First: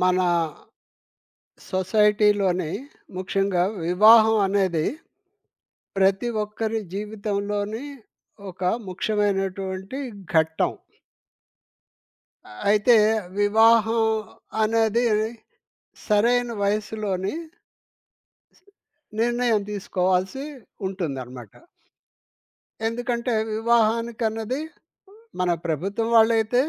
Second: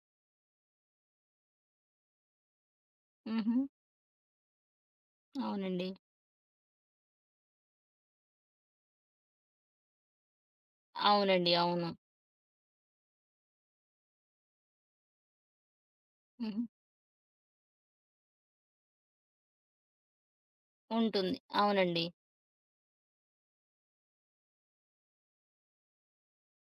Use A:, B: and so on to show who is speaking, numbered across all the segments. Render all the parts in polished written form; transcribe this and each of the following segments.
A: మన సొసైటీలోని
B: హుహు.
A: ముఖ్యంగా వివాహం అనేది
B: అవునండి.
A: ప్రతి ఒక్కరి జీవితంలోని ఒక ముఖ్యమైనటువంటి ఘట్టం.
B: అవునండి. అవును.
A: అయితే వివాహం అనేది సరైన
B: హుహు.
A: వయసులోని నిర్ణయం తీసుకోవాల్సి
B: ఉంటుంది.
A: ఉంటుందనమాట.
B: అవునండి.
A: ఎందుకంటే వివాహానికన్నది మన ప్రభుత్వం వాళ్ళైతే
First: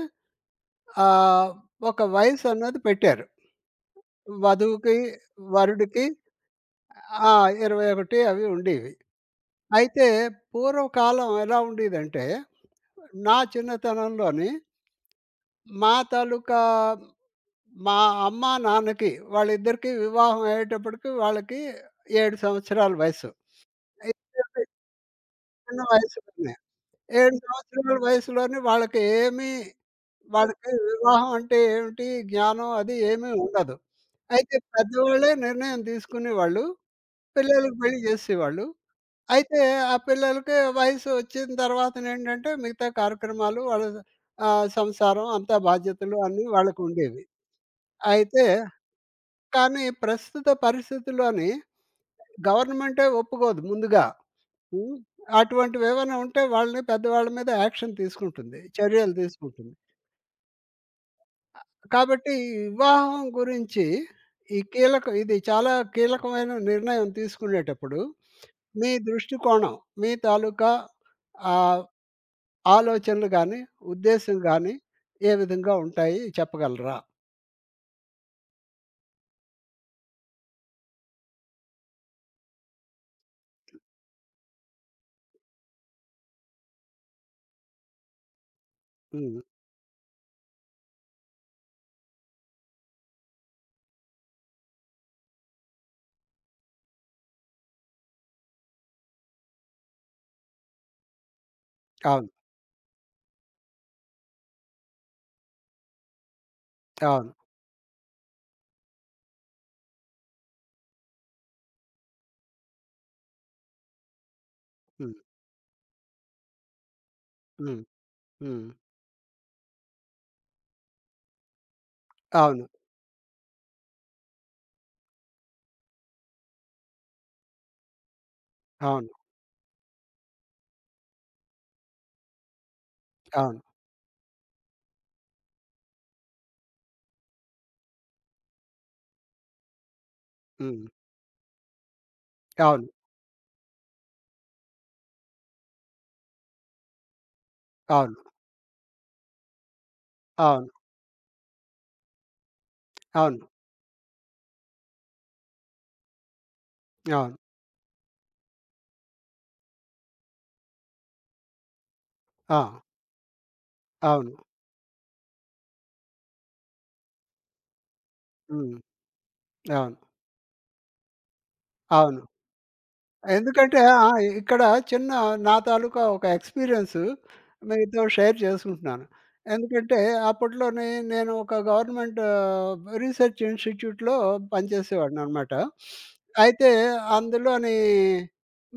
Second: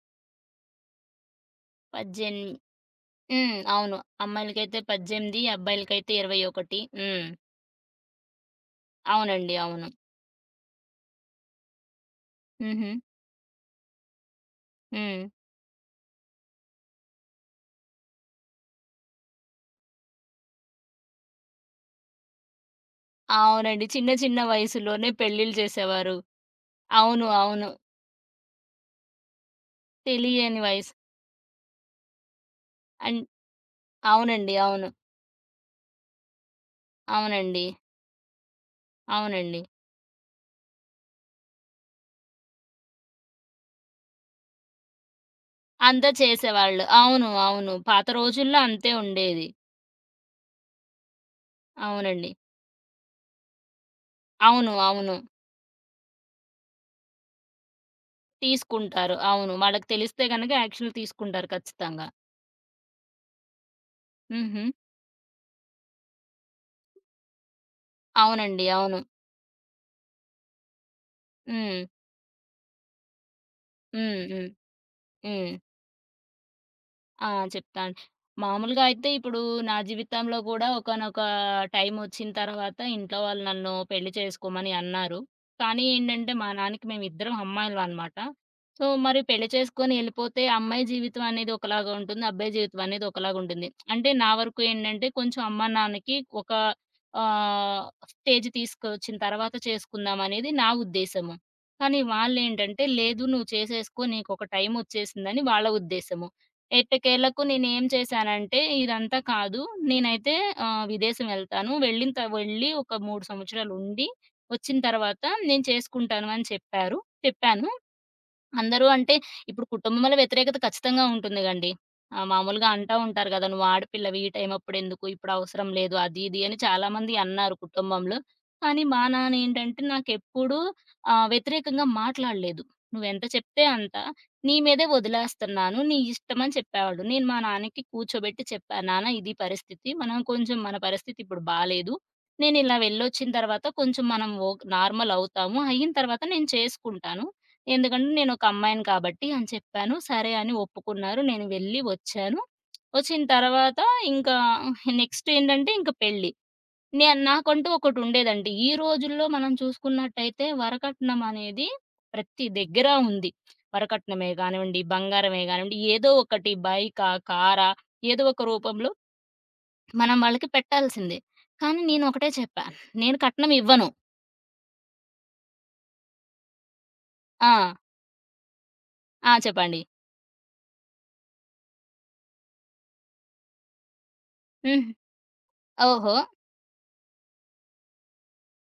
A: ఆహ్, ఒక
B: పద్దెన్
A: వయసు అన్నది పెట్టారు.
B: హ్మ్. అవును. అమ్మాయిలకైతే
A: వధువుకి,
B: 18,
A: వరుడికి
B: అబ్బాయిలకైతే 21. హ్మ్.
A: ఆ! 21 అవి ఉండేవి.
B: అవునండి. అవును.
A: అయితే పూర్వకాలం ఎలా ఉండేదంటే,
B: హుహు.
A: నా చిన్నతనంలోని
B: హ్మ్.
A: మా తాలూకా మా అమ్మ, నాన్నకి వాళ్ళిద్దరికీ వివాహం అయ్యేటప్పటికి వాళ్ళకి 7 సంవత్సరాల వయస్సు.
B: అవునండి. చిన్న చిన్న
A: ఇద్దరికీ
B: వయసులోనే పెళ్ళిళ్ళు
A: చిన్న
B: చేసేవారు.
A: వయసులోనే.
B: అవును.
A: 7
B: అవును.
A: సంవత్సరాల వయసులోనే వాళ్ళకి ఏమీ
B: తెలియని
A: వాళ్ళకి
B: వయసు.
A: వివాహం అంటే ఏమిటి, జ్ఞానం అది
B: అన్
A: ఏమీ ఉండదు.
B: అవునండి.
A: అయితే
B: అవును.
A: పెద్దవాళ్ళే నిర్ణయం తీసుకునేవాళ్ళు.
B: అవునండి.
A: పిల్లలకి పెళ్లి చేసేవాళ్ళు. అయితే
B: అవునండి.
A: ఆ పిల్లలకి వయసు వచ్చిన తర్వాతనేంటంటే మిగతా కార్యక్రమాలు వాళ్ళ సంసారం అంతా
B: అంతా
A: బాధ్యతలు అన్నీ
B: చేసేవాళ్ళు.
A: వాళ్ళకుండేవి.
B: అవును. అవును. పాత
A: అయితే
B: రోజుల్లో అంతే ఉండేది.
A: కానీ ప్రస్తుత పరిస్థితుల్లోని
B: అవునండి.
A: గవర్నమెంటే ఒప్పుకోదు ముందుగా.
B: అవును.
A: హ్మ్.
B: అవును.
A: అటువంటివేవైనా ఉంటే వాళ్ళని పెద్దవాళ్ళ మీద యాక్షన్ తీసుకుంటుంది.
B: తీసుకుంటారు.
A: చర్యలు
B: అవును.
A: తీసుకుంటుంది.
B: వాళ్ళకి తెలిస్తే గనక యాక్షన్‌లు తీసుకుంటారు ఖచ్చితంగా.
A: కాబట్టి ఈ వివాహం గురించి ఈ
B: హుహు.
A: కీలక ఇది చాలా కీలకమైన నిర్ణయం తీసుకునేటప్పుడు
B: అవునండి.
A: మీ
B: అవును.
A: దృష్టికోణం, మీ తాలూకా ఆహ్
B: హ్మ్.
A: ఆలోచనలు గాని,
B: హ్మ్.
A: ఉద్దేశ్యం
B: హ్మ్.
A: గాని ఏ
B: హ్మ్.
A: విధంగా ఉంటాయి చెప్పగలరా?
B: ఆ! చెప్తాను. మామూలుగా అయితే ఇప్పుడు నా జీవితంలో గూడా ఒకానొక టైమొచ్చిన తర్వాత ఇంట్లో వాళ్ళు నన్ను పెళ్లి చేసుకోమని అన్నారు. కానీ ఏంటంటే, మా నాన్నకి మేమిద్దరం అమ్మాయిలమనమాట. సో, మరి
A: హ్మ్.
B: పెళ్లి చేసుకొని ఎళ్ళిపోతే అమ్మాయి జీవితం అనేది ఒకలాగా ఉంటుంది. అబ్బాయి జీవితం అనేది ఒకలాగా ఉంటుంది. అంటే నా వరకు ఏంటంటే, కొంచెం అమ్మా, నాన్నకి ఒక ఆహ్, స్టేజ్ తీసుకొచ్చిన తర్వాత చేసుకుందామనేది నా ఉద్దేశము. కానీ
A: అవును.
B: వాళ్ళేంటంటే, లేదు నువ్వు చేసేసుకో నీకొక టైమొచ్చేసిందని వాళ్ళ ఉద్దేశము.
A: అవును.
B: ఎట్టకేలకు నేనేం చేశానంటే, ఇదంతా కాదు. నేనైతే విదేశం వెళ్తాను. వెళ్ళి ఒక 3 సంవత్సరాలుండి, వచ్చిన
A: హ్మ్.
B: తర్వాత నేను చేసుకుంటాను అని చెప్పారు. చెప్పాను.
A: హ్మ్. హ్మ్.
B: అందరూ అంటే ఇప్పుడు కుటుంబంలో వ్యతిరేకత ఖచ్చితంగా ఉంటుంది గండి.
A: అవును.
B: మామూలుగా అంటా ఉంటారు గదా! "నువ్వు ఆడపిల్లవి ఈ టైం అప్పుడెందుకు? ఇప్పుడవసరం లేదు." అది ఇది అని చాలామంది అన్నారు కుటుంబంలో. కానీ మా
A: అవును.
B: నాన్నేంటంటే నాకెప్పుడూ వ్యతిరేకంగా మాట్లాడలేదు. "నువ్వెంత
A: అవును.
B: చెప్తే అంత. నీ మీదే వదిలేస్తున్నాను. నీ ఇష్టమని" చెప్పేవాడు. నేను మా నాన్నకి కూర్చోబెట్టి చెప్పా, "నాన్న ఇది పరిస్థితి. మనం కొంచెం మన
A: హ్మ్.
B: పరిస్థితి ఇప్పుడు బాలేదు. నేనిలా
A: అవును.
B: వెళ్ళొచ్చిన తర్వాత కొంచెం మనం ఓక్ నార్మల్ అవుతాము. అయిన తర్వాత నేను చేసుకుంటాను." ఎందుకంటే
A: అవును.
B: నేనొక అమ్మాయిని కాబట్టి అని చెప్పాను. సరే అని
A: అవును.
B: ఒప్పుకున్నారు. నేను వెళ్ళి వచ్చాను. వచ్చిన
A: అవును.
B: తర్వాత ఇంకా నెక్స్ట్ ఏంటంటే ఇంక పెళ్లి.
A: అవును.
B: నాకంటూ ఒకటుండేదండి. ఈ రోజుల్లో మనం చూసుకున్నట్టయితే వరకట్నం అనేది ప్రతి
A: ఆ!
B: దగ్గర ఉంది. వరకట్నమే
A: అవును.
B: గానివ్వండి, బంగారమే గానివ్వండి, ఏదో ఒకటి బైకా, కారా ఏదో ఒక
A: హ్మ్.
B: రూపంలో
A: అవును.
B: మనం వాళ్ళకి పెట్టాల్సిందే. కానీ
A: అవును.
B: నేనొకటే చెప్పా. నేను కట్నం
A: ఎందుకంటే
B: ఇవ్వను.
A: ఆ! ఇక్కడ చిన్న నా తాలూకా ఒక ఎక్స్‌పీరియన్స్
B: ఆ!
A: మీతో షేర్ చేసుకుంటున్నాను.
B: ఆ! చెప్పండి.
A: ఎందుకంటే అప్పట్లోని నేను ఒక గవర్నమెంట్ రీసెర్చ్ ఇన్‌స్టిట్యూట్‌లో
B: హ్మ్.
A: పనిచేసేవాడిననమాట.
B: ఓహో!
A: అయితే అందులోని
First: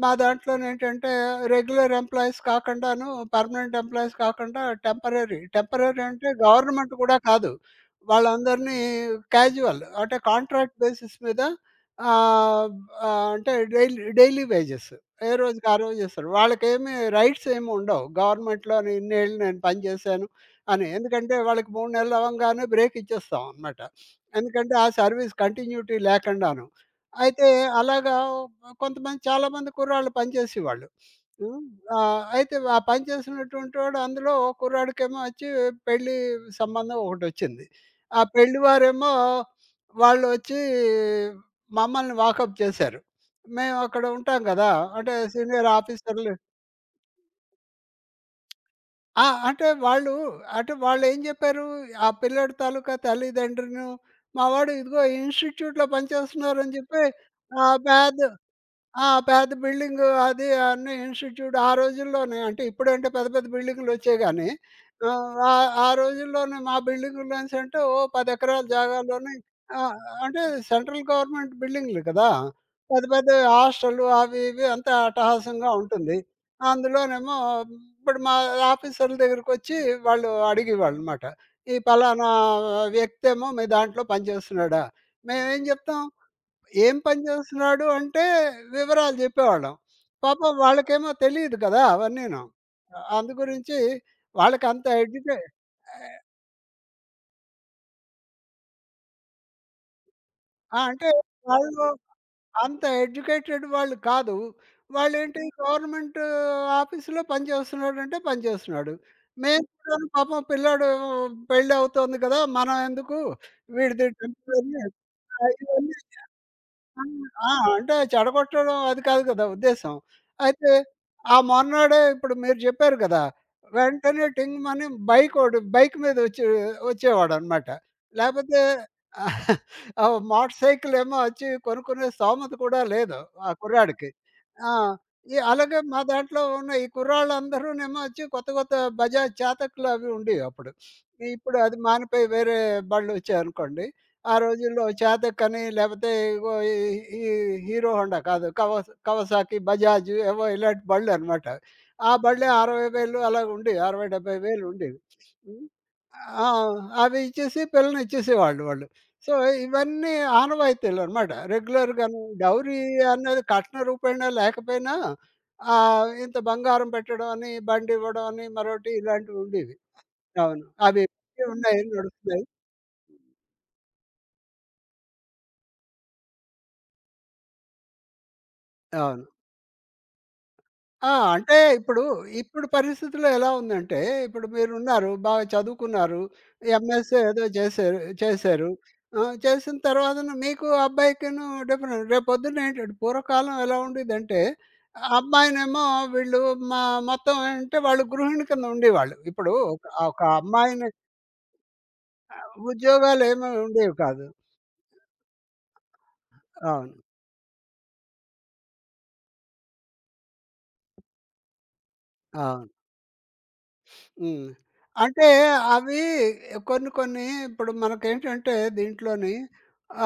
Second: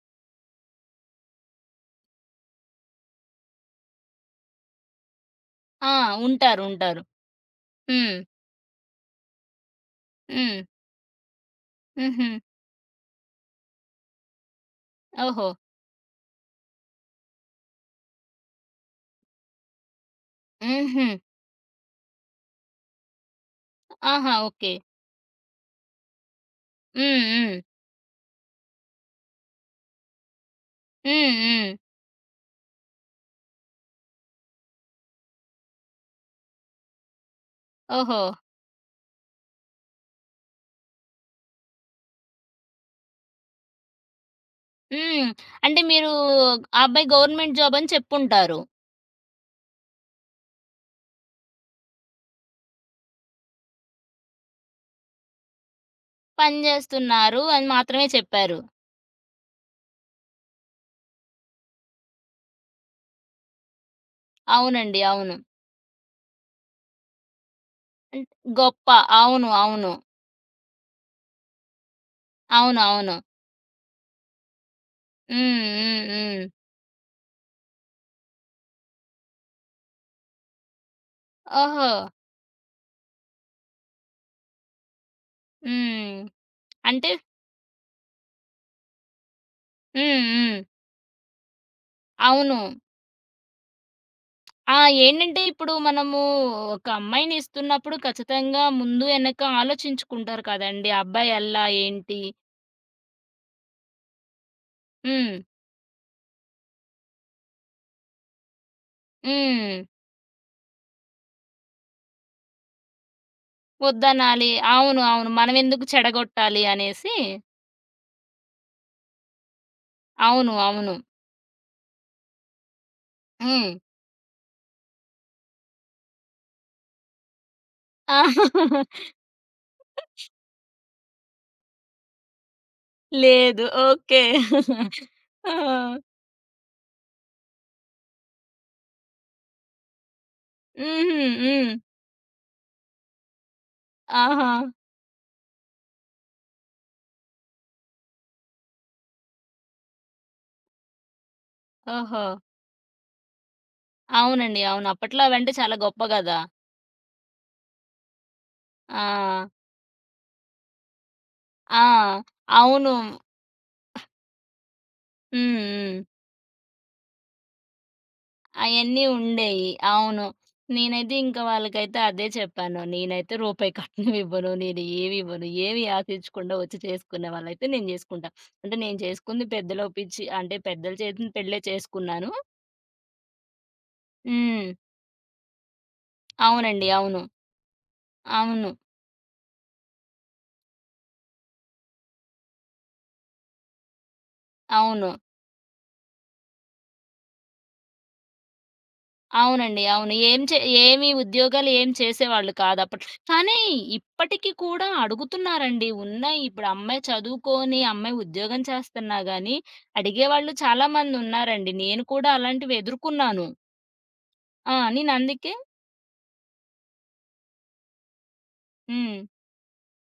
A: మా దాంట్లోనేంటంటే రెగ్యులర్ ఎంప్లాయీస్ కాకుండాను పర్మనెంట్ ఎంప్లాయీస్ కాకుండా టెంపరరీ.
B: ఆ!
A: టెంపరరీ అంటే
B: ఉంటారు.
A: గవర్నమెంట్
B: ఉంటారు.
A: కూడా కాదు.
B: హ్మ్.
A: వాళ్ళందరినీ క్యాజువల్ అంటే
B: హ్మ్.
A: కాంట్రాక్ట్ బేసిస్ మీద
B: హుహు.
A: ఆహ్, అంటే డైలీ డైలీ వేజెస్. ఏ
B: ఓహో!
A: రోజుకి ఆ రోజు ఇస్తారు. వాళ్ళకేమి రైట్స్ ఏమి ఉండవు. గవర్నమెంట్‌లోని ఇన్నేళ్ళు నేను పని చేశాను అని.
B: హుహు.
A: ఎందుకంటే వాళ్ళకి 3 నెలలు అవ్వంగానే బ్రేక్ ఇచ్చేస్తాం అనమాట.
B: ఆహా! ఓకే.
A: ఎందుకంటే ఆ సర్వీస్ కంటిన్యూటీ లేకుండాను.
B: హ్మ్.
A: అయితే
B: హ్మ్.
A: అలాగా కొంతమంది చాలామంది కుర్రాళ్ళు పనిచేసేవాళ్ళు.
B: హ్మ్.
A: హ్మ్.
B: హ్మ్.
A: అయితే ఆ పని చేసినటువంటి వాడు అందులో ఓ కుర్రాడికేమో వచ్చి పెళ్లి సంబంధం ఒకటొచ్చింది.
B: ఓహో!
A: ఆ పెళ్లి వారేమో వాళ్ళొచ్చి మమ్మల్ని వాకప్ చేశారు. మేము అక్కడ ఉంటాం గదా! అంటే
B: హ్మ్.
A: సీనియర్
B: అంటే మీరు
A: ఆఫీసర్‌లు
B: ఆ అబ్బాయి గవర్నమెంట్ జాబ్ అని చెప్పుంటారు.
A: ఆ! అంటే వాళ్ళు అంటే వాళ్ళేం జెప్పారు, ఆ పిల్లాడి తాలూకా తల్లిదండ్రులను, మా వాడు ఇదిగో ఈ ఇన్‌స్టిట్యూట్‌లో
B: పని
A: పనిచేస్తున్నారని జెప్పి
B: జేస్తున్నారు అని
A: ఆ
B: మాత్రమే
A: పెద్ద
B: చెప్పారు.
A: ఆ! పెద్ద బిల్డింగ్ అది అన్నీ ఇన్‌స్టిట్యూట్ ఆ రోజుల్లోనే అంటే ఇప్పుడంటే పెద్ద పెద్ద బిల్డింగులు వచ్చాయి గానీ,
B: అవునండి. అవును.
A: ఆ ఆ రోజుల్లోనే మా బిల్డింగుల్లోనేసంటే ఓ
B: హ్మ్.
A: 10 ఎకరాల
B: గొప్ప.
A: జాగాలోనే
B: అవును.
A: ఆ!
B: అవును.
A: అంటే సెంట్రల్ గవర్నమెంట్ బిల్డింగులు కదా!
B: అవును.
A: పెద్ద
B: అవును.
A: పెద్ద హాస్టళ్ళు అవి ఇవి అంతా
B: హ్మ్.
A: అట్టహాసంగా
B: హ్మ్.
A: ఉంటుంది.
B: హ్మ్.
A: అందులోనేమో ఇప్పుడు మా ఆఫీసర్ల దగ్గరికొచ్చి వాళ్ళు అడిగేవాళ్ళనమాట. "ఈ
B: ఓహో!
A: పలానా వ్యక్తేమో మీ దాంట్లో పనిచేస్తున్నాడా?" మేమేం చెప్తాం?
B: హ్మ్.
A: ఏం
B: అంటే
A: పని చేస్తున్నాడు అంటే వివరాలు చెప్పేవాళ్ళం.
B: హ్మ్.
A: పాపం
B: హ్మ్.
A: వాళ్ళకేమో తెలీదు కదా! అవన్నీను.
B: అవును.
A: అందుగురించి
B: ఆ!
A: వాళ్ళకంత ఎడ్యుకే
B: ఏంటంటే ఇప్పుడు మనము ఒక అమ్మాయిని ఇస్తున్నప్పుడు ఖచ్చితంగా ముందు వెనక ఆలోచించుకుంటారు
A: ఆ!
B: కదండీ!
A: అంటే
B: అబ్బాయి ఎలా?
A: వాళ్ళు
B: ఏంటి?
A: అంత ఎడ్యుకేటెడ్ వాళ్ళు కాదు.
B: హ్మ్.
A: వాళ్ళేంటి గవర్నమెంట్ ఆఫీస్‌లో పనిచేస్తున్నాడంటే పనిచేస్తున్నాడు. మేము
B: హ్మ్.
A: కూడాను పాపం పిల్లోడు పెళ్లి అవుతోంది కదా! మనం ఎందుకు వీడిది
B: వద్దనాలి.
A: టెంపరరీ
B: అవును. అవును.
A: ఆ!
B: మనమెందుకు
A: ఇవన్నీ
B: చెడగొట్టాలి
A: ఆ!
B: అనేసి.
A: ఆ! అంటే చెడగొట్టడం అది కాదు కదా ఉద్దేశ్యం.
B: అవును.
A: అయితే
B: అవును.
A: ఆ మొన్నాడే ఇప్పుడు మీరు చెప్పారు కదా!
B: హ్మ్.
A: వెంటనే టింగమని బైకోడు బైక్ మీద వచ్చేవాడనమాట.
B: ఆ!
A: లేపోతే ఆ మోటార్ సైకిల్ ఏమో వచ్చి కొనుక్కునే స్థోమత కూడా లేదు ఆ
B: లేదు.
A: కుర్రాడికి.
B: ఓకే.
A: ఆ! ఈ
B: ఆ!
A: అలాగే మా దాంట్లో ఉన్న ఈ కుర్రాళ్ళందరూనేమో వచ్చి కొత్త కొత్త బజాజ్ చేతకులు అవి ఉండేవి అప్పుడు.
B: హుహు.
A: ఇప్పుడు
B: హ్మ్.
A: అది మానిపోయి వేరే బళ్ళొచ్చాయనుకోండి. ఆ
B: ఆహా!
A: రోజుల్లో చేతకని లేకపోతే ఇగో ఈ ఈ హీరో హోండా కాదు కవ కవసాకి, బజాజ్ ఏవో ఇలాంటి బళ్ళనమాట. ఆ
B: ఓహో!
A: బళ్ళే 60,000 అలాగ ఉండేవి. 60,
B: అవునండి.
A: 70,000
B: అవును.
A: ఉండేవి.
B: అప్పట్లో అవంటే
A: హ్మ్.
B: చాలా గొప్ప గదా!
A: ఆ! అవి ఇచ్చేసి పిల్లని ఇచ్చేసేవాళ్ళు వాళ్ళు. సో,
B: ఆ!
A: ఇవన్నీ ఆనవాయితీలనమాట.
B: ఆ!
A: రెగ్యులర్‌గాను డౌరీ
B: అవును.
A: అనేది కట్న రూపేణా లేకపోయినా
B: హ్మ్. హ్మ్.
A: ఇంత బంగారం పెట్టడం అని, బండివ్వడం అని, మరొకటి
B: అయన్నీ
A: ఇలాంటివి
B: ఉండేయి.
A: ఉండేవి.
B: అవును.
A: అవును. అవి
B: నేనైతే ఇంక
A: ఇప్పటికి ఉన్నాయి
B: వాళ్ళకైతే అదే
A: నడుస్తున్నాయి.
B: చెప్పాను. నేనైతే రూపాయి కట్నం ఇవ్వను. నేను ఏమి ఇవ్వను. ఏమి ఆశించకుండా వచ్చి చేసుకునే వాళ్ళైతే నేను చేసుకుంటా. అంటే నేను
A: అవును.
B: చేసుకుంది పెద్దలు ఒప్పించి అంటే పెద్దలు
A: ఆ!
B: చేసిన
A: అంటే
B: పెళ్ళే
A: ఇప్పుడు,
B: చేసుకున్నాను.
A: ఇప్పుడు పరిస్థితిలో ఎలా ఉందంటే, ఇప్పుడు
B: హ్మ్.
A: మీరున్నారు, బాగా చదువుకున్నారు,
B: అవునండి.
A: ఎంఎస్
B: అవును.
A: ఏదో చేశారు
B: అవును.
A: చేశారు. ఆ! చేసిన తర్వాతను మీకు అబ్బాయికిను డిఫరెంట్ రేపొద్దున్న ఏంటంటే పూర్వకాలం ఎలా ఉండేదంటే,
B: అవును.
A: అమ్మాయినేమో వీళ్ళు మా మొత్తం అంటే వాళ్ళు గృహిణి కింద ఉండేవాళ్ళు. ఇప్పుడు
B: అవునండి.
A: ఒక
B: అవును.
A: ఒక
B: ఏం చే
A: అమ్మాయిని
B: ఏమి ఉద్యోగాలు ఏం చేసేవాళ్ళు కాదు అప్పట్లో.
A: ఉద్యోగాలేమి
B: కానీ
A: ఉండేవి కాదు.
B: ఇప్పటికి కూడా అడుగుతున్నారండి. ఉన్నాయి. ఇప్పుడు
A: అవును.
B: అమ్మాయి చదువుకొని, అమ్మాయి ఉద్యోగం చేస్తున్నా గానీ, అడిగేవాళ్ళు చాలామందున్నారండి. నేను కూడా
A: అవును.
B: అలాంటివి ఎదుర్కొన్నాను.
A: హ్మ్.
B: ఆ!
A: అంటే
B: నేనందుకే
A: అవి కొన్ని కొన్ని ఇప్పుడు మనకేంటంటే
B: హ్మ్.
A: దీంట్లోని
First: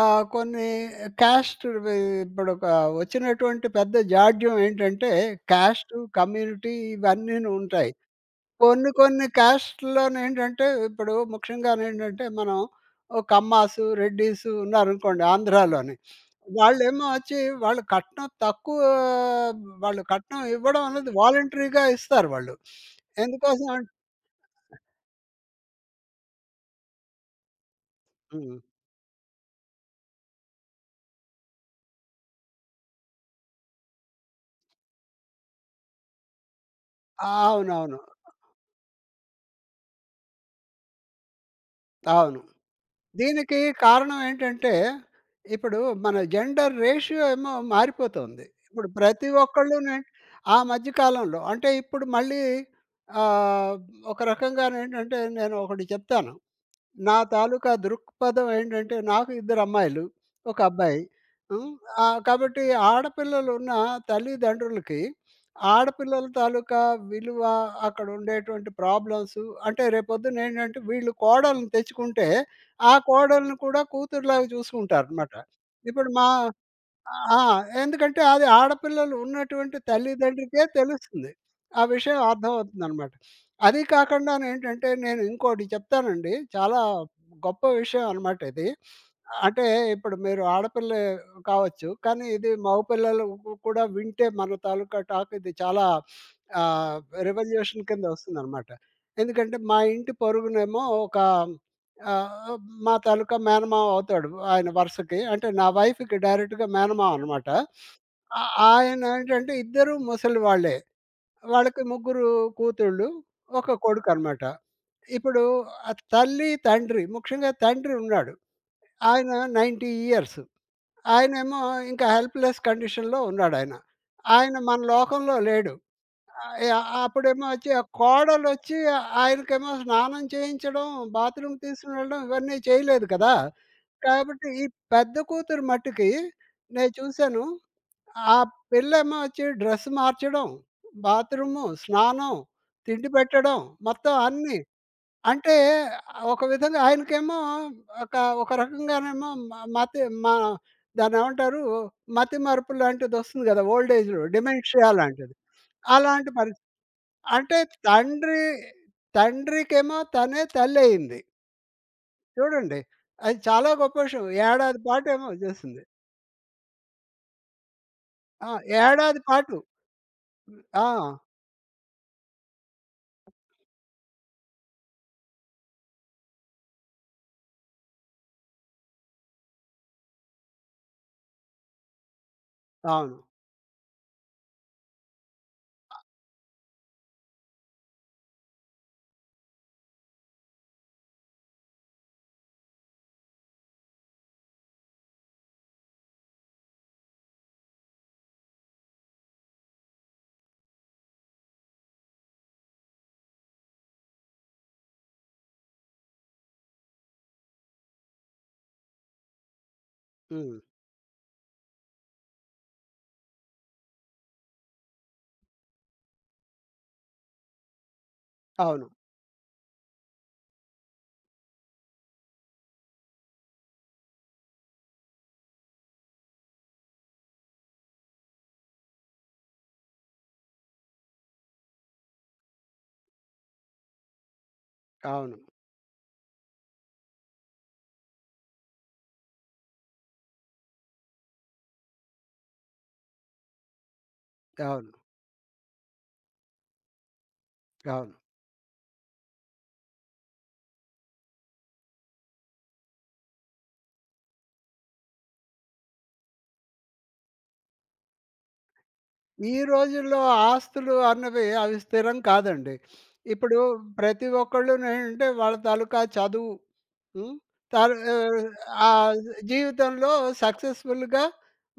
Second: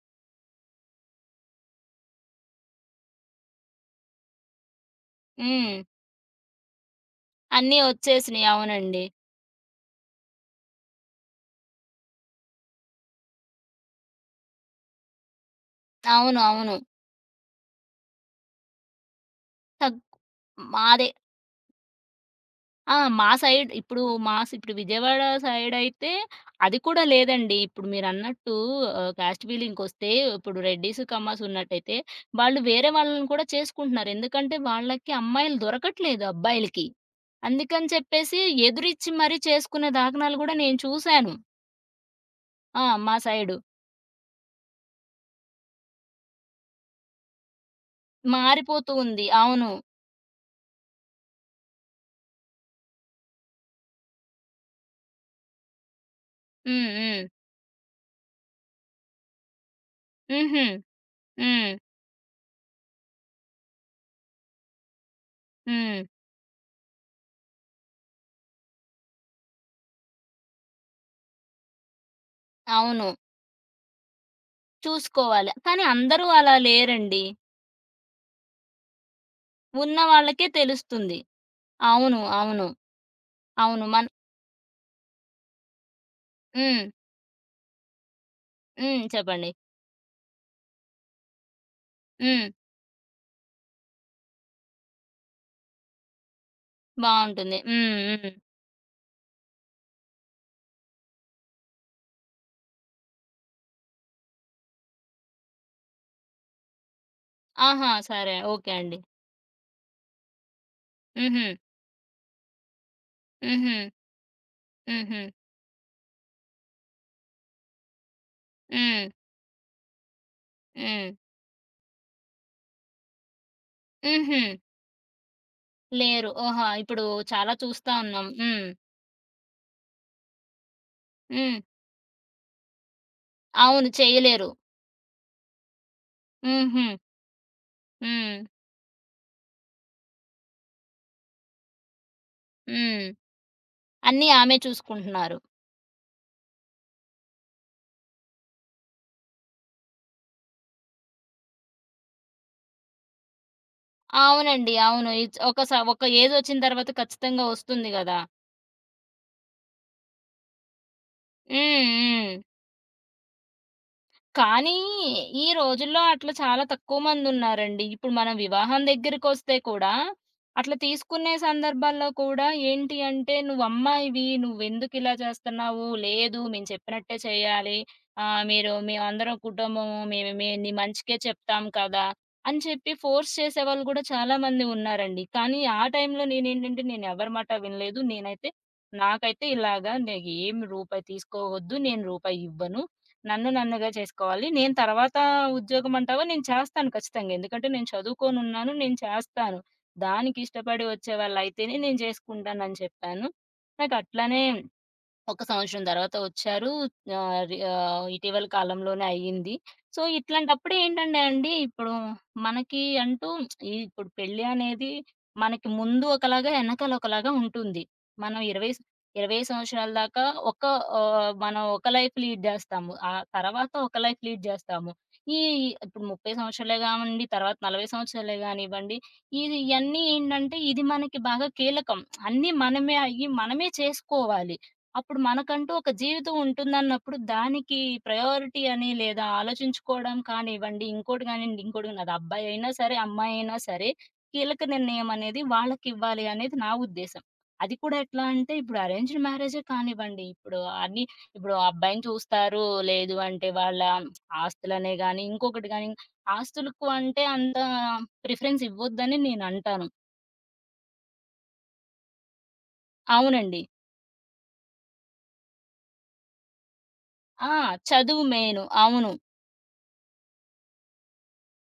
A: కొన్ని క్యాస్ట్ వి ఇప్పుడు ఒక వచ్చినటువంటి పెద్ద జాడ్యం ఏంటంటే
B: హ్మ్.
A: క్యాస్ట్, కమ్యూనిటీ ఇవన్నీను
B: అన్నీ
A: ఉంటాయి.
B: ఒచ్చేసినియి.
A: కొన్ని
B: అవునండి.
A: కొన్ని క్యాస్ట్‌లోనేంటంటే ఇప్పుడు ముఖ్యంగానేంటంటే మనం ఓ కమ్మాసు, రెడ్డీసు ఉన్నారనుకోండి ఆంధ్రాలోని.
B: అవును. అవును.
A: వాళ్ళేమో వచ్చి వాళ్ళు కట్నం తక్కువ
B: తగ్
A: వాళ్ళు కట్నం ఇవ్వడం
B: మాదే
A: అనేది వాలంటరీగా ఇస్తారు వాళ్ళు.
B: ఆ! మా
A: ఎందుకోసం
B: సైడ్
A: అం
B: ఇప్పుడు ఇప్పుడు విజయవాడ సైడయితే అది కూడా లేదండి. ఇప్పుడు మీరన్నట్టు
A: హ్మ్.
B: కాస్ట్ బిలింగ్‌కొస్తే ఇప్పుడు రెడ్డీస్, కమ్మాస్ ఉన్నట్టయితే వాళ్ళు వేరే వాళ్ళని కూడా చేసుకుంటున్నారు. ఎందుకంటే వాళ్ళకి అమ్మాయిలు దొరకట్లేదు అబ్బాయిలకి. అందుకని
A: అవునవును.
B: చెప్పేసి ఎదురిచ్చి మరీ చేసుకునే దాఖనాలు గూడా నేను చూసాను.
A: అవును.
B: ఆ! మా సైడు.
A: దీనికి కారణం ఏంటంటే, ఇప్పుడు మన జెండర్ రేషియో ఏమో మారిపోతుంది. ఇప్పుడు
B: మారిపోతూ ఉంది.
A: ప్రతి
B: అవును.
A: ఒక్కళ్ళునే ఆ మధ్య కాలంలో అంటే ఇప్పుడు మళ్ళీ ఆహ్, ఒక రకంగానేంటంటే నేను ఒకటి చెప్తాను.
B: హ్మ్.
A: నా
B: హ్మ్.
A: తాలూకా దృక్పథం ఏంటంటే నాకు ఇద్దరు అమ్మాయిలు, ఒక
B: హుహు.
A: అబ్బాయి. హ్మ్.
B: హ్మ్.
A: కాబట్టి ఆడపిల్లలున్న తల్లిదండ్రులకి
B: హ్మ్.
A: ఆడపిల్లల తాలూకా విలువ, అక్కడ ఉండేటువంటి ప్రాబ్లమ్స్ అంటే రేపొద్దున ఏంటంటే వీళ్ళు కోడల్ని తెచ్చుకుంటే, ఆ
B: అవును.
A: కోడల్ని కూడా కూతురులాగా చూసుకుంటారనమాట.
B: చూసుకోవాలి. కానీ
A: ఇప్పుడు
B: అందరూ
A: మా
B: అలా లేరండి.
A: ఆ! ఎందుకంటే అది ఆడపిల్లలు ఉన్నటువంటి
B: ఉన్న వాళ్ళకే
A: తల్లిదండ్రికే
B: తెలుస్తుంది.
A: తెలుస్తుంది. ఆ విషయం
B: అవును. అవును.
A: అర్థమవుతుందనమాట. అది
B: అవును.
A: కాకుండానేంటంటే నేను ఇంకోటి చెప్తానండి. చాలా
B: హ్మ్.
A: గొప్ప విషయం అనమాట ఇది.
B: హ్మ్. చెప్పండి.
A: అంటే ఇప్పుడు మీరు ఆడపిల్లే కావచ్చు. కానీ
B: హ్మ్.
A: ఇది మగపిల్లలు కూడా వింటే మన తాలూకా టాక్ ఇది చాలా ఆహ్,
B: బావుంటుంది.
A: రెవల్యూషన్
B: హ్మ్.
A: కింద
B: హ్మ్.
A: వస్తుందనమాట. ఎందుకంటే మా ఇంటి పొరుగునేమో ఒక ఆహ్, మా తాలూకా మేనమామ అవుతాడు ఆయన వరుసకి. అంటే నా వైఫ్‌కి డైరెక్ట్‌గా మేనమామ అనమాట.
B: ఆహా! సరే. ఓకే అండి.
A: ఆయనేంటంటే ఇద్దరు ముసలి వాళ్ళే.
B: హుహు.
A: వాళ్ళకి ముగ్గురు కూతుళ్ళు,
B: హుహు.
A: ఒక కొడుకనమాట.
B: హుహు.
A: ఇప్పుడు ఆ తల్లి, తండ్రి ముఖ్యంగా తండ్రి ఉన్నాడు.
B: హ్మ్.
A: ఆయన 90 ఇయర్స్.
B: హ్మ్.
A: ఆయనేమో ఇంకా హెల్ప్‌లెస్ కండిషన్‌లో ఉన్నాడాయన. ఆయన
B: హుహు.
A: ఆయన మన లోకంలో లేడు.
B: లేరు.
A: ఆహ్,
B: ఓహా!
A: యాహ్!
B: ఇప్పుడు
A: అప్పుడేమో
B: చాలా
A: వచ్చి ఆ
B: చూస్తా ఉన్నాం. హ్మ్.
A: కోడలొచ్చి ఆయనకేమో స్నానం చేయించడం, బాత్రూమ్
B: హ్మ్.
A: తీసుకుని వెళ్ళడం ఇవన్నీ చేయలేదు కదా!
B: అవును.
A: కాబట్టి
B: చేయలేరు.
A: ఈ పెద్ద కూతురు మట్టుకి
B: హుహు.
A: నేను చూసాను.
B: హ్మ్.
A: ఆ పిల్లేమో వచ్చి డ్రెస్ మార్చడం, బాత్రూము, స్నానం, తిండి
B: హ్మ్.
A: పెట్టడం మొత్తం
B: అన్నీ ఆమె
A: అన్నీ.
B: చూసుకుంటున్నారు.
A: అంటే ఒక విధంగా ఆయనకేమో ఒక ఒక రకంగానేమో మ మతి మా దాన్నేమంటారు? మతిమరుపు లాంటిదొస్తుంది కదా! ఓల్డ్ ఏజ్‌లో
B: అవునండి.
A: డిమెన్షియా
B: అవును.
A: లాంటిది.
B: ఇచ్ ఒక స ఒక
A: అలాంటి
B: ఏజొచ్చిన
A: పరిస్థితి.
B: తర్వాత ఖచ్చితంగా
A: అంటే
B: వస్తుంది గదా!
A: తండ్రి తండ్రికేమో తనే తల్లయింది.
B: హ్మ్. హ్మ్.
A: చూడండి అది చాలా గొప్ప విషయం.
B: కానీ,
A: ఏడాది పాటేమో
B: ఈ
A: చేసింది.
B: రోజుల్లో అట్లా చాలా తక్కువ మందున్నారండి. ఇప్పుడు మనం
A: ఆ!
B: వివాహం
A: ఏడాది
B: దగ్గరికొస్తే
A: పాటు.
B: కూడా, అట్లా
A: ఆ!
B: తీసుకునే సందర్భాల్లో కూడా ఏంటి అంటే, "నువ్వు అమ్మాయివి, నువ్వెందుకిలా చేస్తున్నావు? లేదు, మేము చెప్పినట్టే చేయాలి. మీరు మేమందరం కుటుంబము, మేము నీ మంచికే చెప్తాం కదా!" అని చెప్పి
A: అవును.
B: ఫోర్స్ చేసేవాళ్ళు గూడా చాలా మంది ఉన్నారండి. కానీ, ఆ టైంలో నేనేంటంటే, నేనెవరి మాట వినలేదు. నేనైతే నాకైతే ఇలాగా నే ఏం రూపాయి తీసుకోవద్దు. నేను రూపాయివ్వను. నన్ను నన్నుగా చేసుకోవాలి. నేను తర్వాత ఉద్యోగం అంటావా నేను చేస్తాను ఖచ్చితంగా. ఎందుకంటే నేను చదువుకోనున్నాను. నేను చేస్తాను. దానికి ఇష్టపడి వచ్చేవాళ్ళైతేనే నేను జేసుకుంటానని చెప్పాను. నాకట్లనే ఒక సంవత్సరం తర్వాత వచ్చారు. ఇటీవల కాలంలోనే అయింది. సో,
A: హ్మ్.
B: ఇట్లాంటప్పుడు ఏంటంటే అండి, ఇప్పుడు మనకి అంటూ ఈ ఇప్పుడు పెళ్లి అనేది మనకి ముందు ఒకలాగా, ఎనకాల ఒకలాగా ఉంటుంది. మనం
A: అవును.
B: 20 సంవత్సరాల దాకా ఒక మనం ఒక లైఫ్ లీడ్ జేస్తాము. ఆ తర్వాత ఒక లైఫ్ లీడ్ జేస్తాము. ఈ ఇప్పుడు 30 సంవత్సరాలే గావండి, తర్వాత 40 సంవత్సరాలే గానివ్వండి, ఇయన్నీ ఏంటంటే, ఇది మనకి బాగా కీలకం. అన్నీ మనమే అయ్యి, మనమే చేసుకోవాలి. అప్పుడు
A: అవును.
B: మనకంటూ ఒక జీవితం ఉంటుందన్నప్పుడు దానికి ప్రయారిటీ అని లేదా ఆలోచించుకోవడం కానివ్వండి, ఇంకోటి కానివ్వండి, ఇంకోటి కాని అది అబ్బాయి అయినా సరే, అమ్మాయి అయినా సరే కీలక
A: అవును.
B: నిర్ణయం అనేది వాళ్ళకివ్వాలి అనేది నా ఉద్దేశం. అది కూడా
A: అవును.
B: ఎట్లా అంటే ఇప్పుడు అరేంజ్డ్ మ్యారేజే కానివ్వండి, ఇప్పుడు అన్ని ఇప్పుడు ఆ అబ్బాయిని చూస్తారు, లేదు అంటే వాళ్ళ ఆస్తులనే గాని, ఇంకొకటి గాని ఆస్తులకు అంటే అంత ప్రిఫరెన్స్ ఇవ్వొద్దని
A: ఈ
B: నేనంటాను.
A: రోజుల్లో ఆస్తులు అన్నవి అవి స్థిరం కాదండి. ఇప్పుడు
B: అవునండి.
A: ప్రతి ఒక్కళ్ళునేంటంటే వాళ్ళ తాలూకా చదువు హ్మ్.
B: ఆ!
A: తర్
B: చదువు మెయిను.
A: ఆ
B: అవును.
A: జీవితంలో సక్సెస్‌ఫుల్‌గా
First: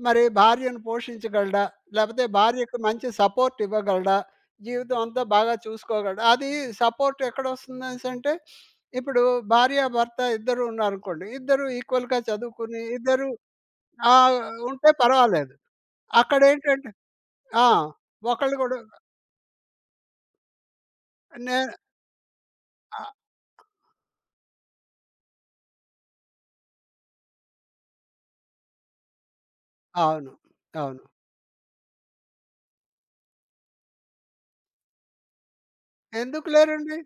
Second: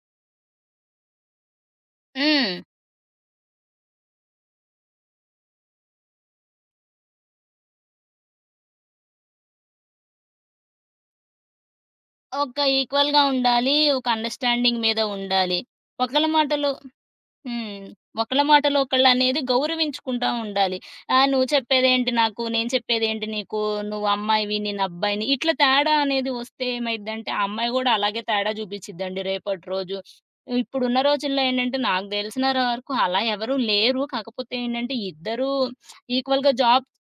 A: మరి భార్యను పోషించగలడా? లేపోతే
B: హ్మ్.
A: భార్యకి మంచి సపోర్ట్ ఇవ్వగలడా? జీవితం అంతా బాగా చూసుకోగలడా? అది సపోర్ట్ ఎక్కడొస్తుందనేసంటే, ఇప్పుడు భార్యాభర్త ఇద్దరు ఉన్నారనుకోండి. ఇద్దరు ఈక్వల్‌గా
B: ఒక
A: చదువుకుని
B: ఈక్వల్‌గా
A: ఇద్దరు
B: ఉండాలి. ఒక
A: ఆహ్,
B: అండర్‌స్టాండింగ్
A: ఉంటే
B: మీద
A: పర్వాలేదు.
B: ఉండాలి. ఒకళ్ళ మాటలు
A: అక్కడేంటంటే ఆ!
B: హ్మ్. ఒకళ్ళ
A: ఒకళ్ళు
B: మాటలు
A: గూడా
B: ఒకళ్ళనేది గౌరవించుకుంటా ఉండాలి. "నువ్వు
A: నే
B: చెప్పేదేంటి నాకు? నేను
A: అ
B: చెప్పేదేంటి నీకు? నువ్వు అమ్మాయివి. నేను అబ్బాయిని." ఇట్లా తేడా అనేది వస్తే ఏమైద్దంటే, ఆ అమ్మాయి గూడా అలాగే తేడా చూపిచ్చిద్దండి రేపటి రోజు.
A: అవును.
B: ఇప్పుడున్న
A: అవును.
B: రోజుల్లో ఏంటంటే, నాకు తెలిసిన వరకు అలా ఎవరు లేరు. కాకపోతే ఏంటంటే, ఇద్దరూ
A: ఎందుకు
B: ఈక్వల్‌గా జాబ్
A: లేరండి?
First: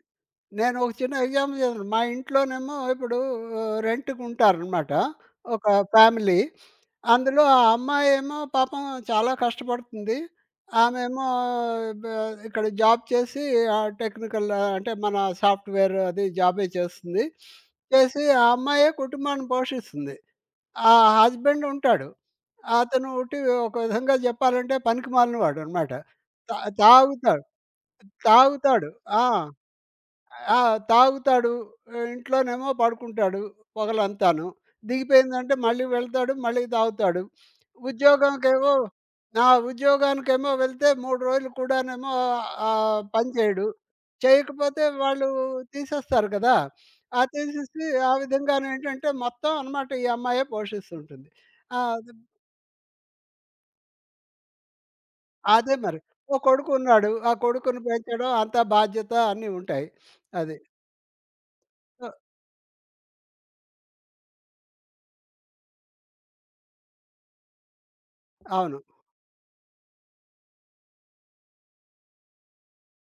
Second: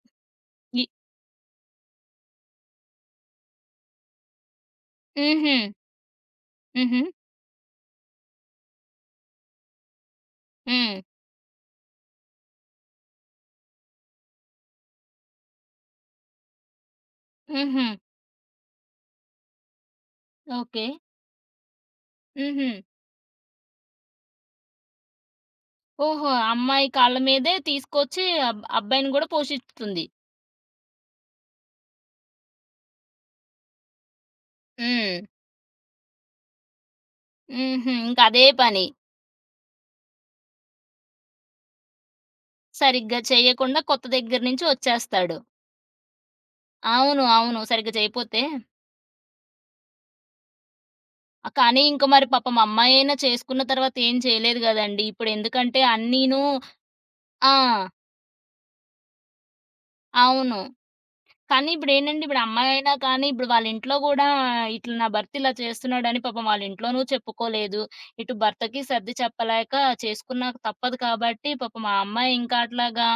A: నేను
B: ఇ
A: ఒక చిన్న ఎగ్జాంపుల్ చెప్తాను. మా ఇంట్లోనేమో ఇప్పుడు రెంట్‌కి ఉంటారనమాట.
B: హుహు.
A: ఒక ఫ్యామిలీ.
B: హుహు.
A: అందులో ఆ అమ్మాయేమో పాపం చాలా కష్టపడుతుంది.
B: హ్మ్.
A: ఆమేమో బ ఇక్కడ జాబ్ చేసి టెక్నికల్ అంటే మన సాఫ్ట్‌వేర్ అది జాబే చేస్తుంది.
B: హుహు.
A: చేసి ఆ అమ్మాయే కుటుంబాన్ని పోషిస్తుంది.
B: ఓకే.
A: ఆ హస్బెండ్ ఉంటాడు.
B: హుహు.
A: అతను ఉట్టి ఒక విధంగా చెప్పాలంటే పనికి మాలినవాడనమాట.
B: ఓహో!
A: తా
B: అమ్మాయి కాళ్ళ
A: తాగుతాడు.
B: మీదే తీసుకొచ్చి
A: తాగుతాడు.
B: అబ్బాయిని
A: ఆ!
B: గూడా పోషిస్తుంది.
A: ఆ! తాగుతాడు. ఇంట్లోనేమో పడుకుంటాడు పగలంతాను.
B: హ్మ్.
A: దిగిపోయిందంటే మళ్ళీ వెళ్తాడు, మళ్ళీ తాగుతాడు.
B: హుహు. ఇంక అదే
A: ఉద్యోగంకేమో
B: పని.
A: ఆ! ఉద్యోగానికేమో వెళ్తే 3 రోజులు కూడానేమో
B: సరిగ్గా
A: పని చేయడు.
B: చేయకుండా కొత్త దగ్గర నుంచి
A: చేయకపోతే వాళ్ళు
B: వచ్చేస్తాడు.
A: తీసేస్తారు కదా! ఆ
B: అవును. అవును.
A: తీసేసి
B: సరిగ్గా
A: ఆ
B: చేయపోతే
A: విధంగానేంటంటే మొత్తం అన్నమాట ఈ అమ్మాయే పోషిస్తుంటుంది. ఆ!
B: కానీ ఇంక
A: అదే
B: మరి పాపం అమ్మాయైనా చేసుకున్న తర్వాత ఏం చేయలేదు గదండీ! ఇప్పుడు
A: అదే
B: ఎందుకంటే
A: మరి. ఓ
B: అన్నీను
A: కొడుకున్నాడు. ఆ కొడుకుని
B: ఆ!
A: పెంచడం అంతా బాధ్యత అన్నీ ఉంటాయి. అది.
B: అవును. కానీ
A: సో
B: ఇప్పుడేంటంటే, ఇప్పుడు అమ్మాయైనా కానీ, ఇప్పుడు వాళ్ళింట్లో గూడా ఇట్లా నా భర్త ఇలా చేస్తున్నాడని పాపం వాళ్ళింట్లోనూ చెప్పుకోలేదు. ఇటు
A: అవును.
B: భర్తకి సర్ది చెప్పలేక చేసుకున్నాక తప్పదు కాబట్టి, పాపం ఆ అమ్మాయి ఇంకా అట్లాగా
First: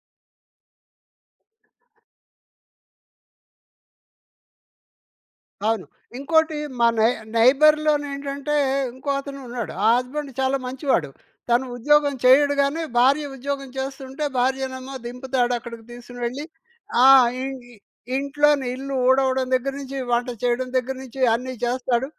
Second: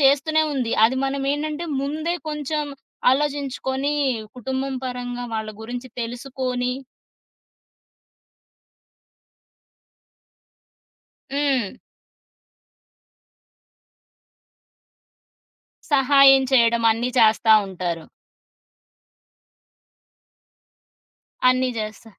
B: చేస్తూనే ఉంది. అది మనమేంటంటే, ముందే కొంచెం ఆలోచించుకొని, కుటుంబం పరంగా వాళ్ళ
A: అవును.
B: గురించి
A: ఇంకోటి
B: తెలుసుకొని
A: మా నై నైబర్‌లోనేంటంటే, ఇంకో అతను ఉన్నాడు. ఆ హస్బెండ్ చాలా మంచివాడు. తను
B: హ్మ్.
A: ఉద్యోగం చేయడు గానీ, భార్య ఉద్యోగం చేస్తుంటే, భార్యనేమో దింపుతాడు అక్కడికి తీసుకొని
B: సహాయం
A: వెళ్ళి.
B: చేయడం
A: ఆ!
B: అన్నీ
A: ఇం
B: చేస్తా ఉంటారు.
A: ఇంట్లోని ఇల్లు ఊడవడం దగ్గర నుంచి, వంట చేయడం దగ్గర నుంచి అన్నీ
B: అన్నీ
A: చేస్తాడు.
B: చేస్తా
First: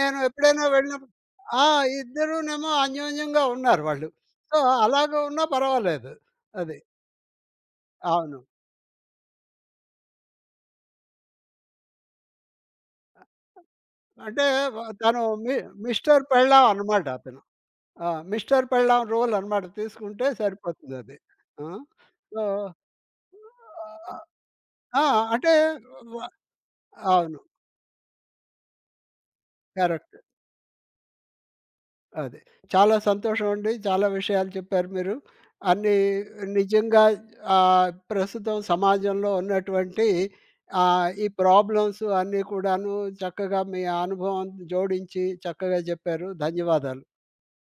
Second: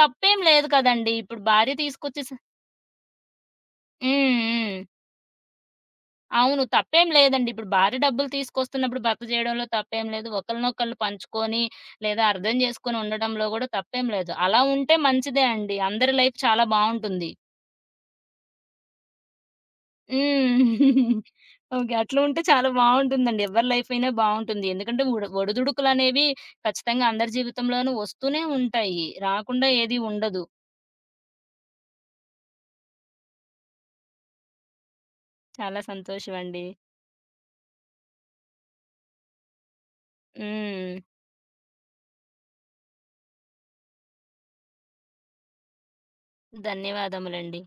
A: నేను ఎప్పుడైనా
B: లేదు
A: వెళ్ళినప్పుడు
B: కదండీ! ఇప్పుడు
A: ఆ!
B: భార్య తీసుకొచ్చి స
A: ఇద్దరూనేమో అన్యోన్యంగా ఉన్నారు వాళ్ళు.
B: హ్మ్.
A: సో,
B: హ్మ్.
A: అలాగే ఉన్నా పర్వాలేదు.
B: అవును.
A: అది.
B: తప్పేం లేదండి. ఇప్పుడు భార్య డబ్బులు
A: అవును.
B: తీసుకొస్తున్నప్పుడు భర్త చేయడంలో తప్పేం లేదు. ఒకళ్ళనొకళ్ళు పంచుకొని లేదా అర్థం చేసుకొని ఉండడంలో గూడా తప్పేం లేదు.
A: అంటే
B: అలా
A: వ
B: ఉంటే
A: తను
B: మంచిదే
A: మి
B: అండి. అందరి
A: మిస్టర్
B: లైఫ్
A: పెళ్ళాం
B: చాలా
A: అనమాట
B: బావుంటుంది.
A: అతను. ఆ! మిస్టర్ పెళ్ళాం రోల్ అన్నమాట తీసుకుంటే
B: హ్మ్.
A: సరిపోతుందది. ఆ!
B: ఓకే. అట్లా ఉంటే
A: సో,
B: చాలా బావుంటుందండి. ఎవరి లైఫ్ అయినా బావుంటుంది. ఎందుకంటే
A: ఆ! అంటే వ
B: ఒడిదుడుకులనేవి ఖచ్చితంగా అందరి
A: అవును.
B: జీవితంలోనూ వస్తూనే ఉంటాయి. రాకుండా ఏది
A: కరెక్ట్.
B: ఉండదు.
A: అది. చాలా సంతోషమండి. చాలా విషయాలు చెప్పారు మీరు.
B: చాలా
A: అన్నీ
B: సంతోషమండి.
A: నిజంగా ప్రస్తుతం సమాజంలో ఉన్నటువంటి
B: హ్మ్.
A: ఈ ప్రాబ్లమ్స్ అన్నీ కూడాను చక్కగా మీ అనుభవం జోడించి చక్కగా చెప్పారు. ధన్యవాదాలు.
B: ధన్యవాదములండి.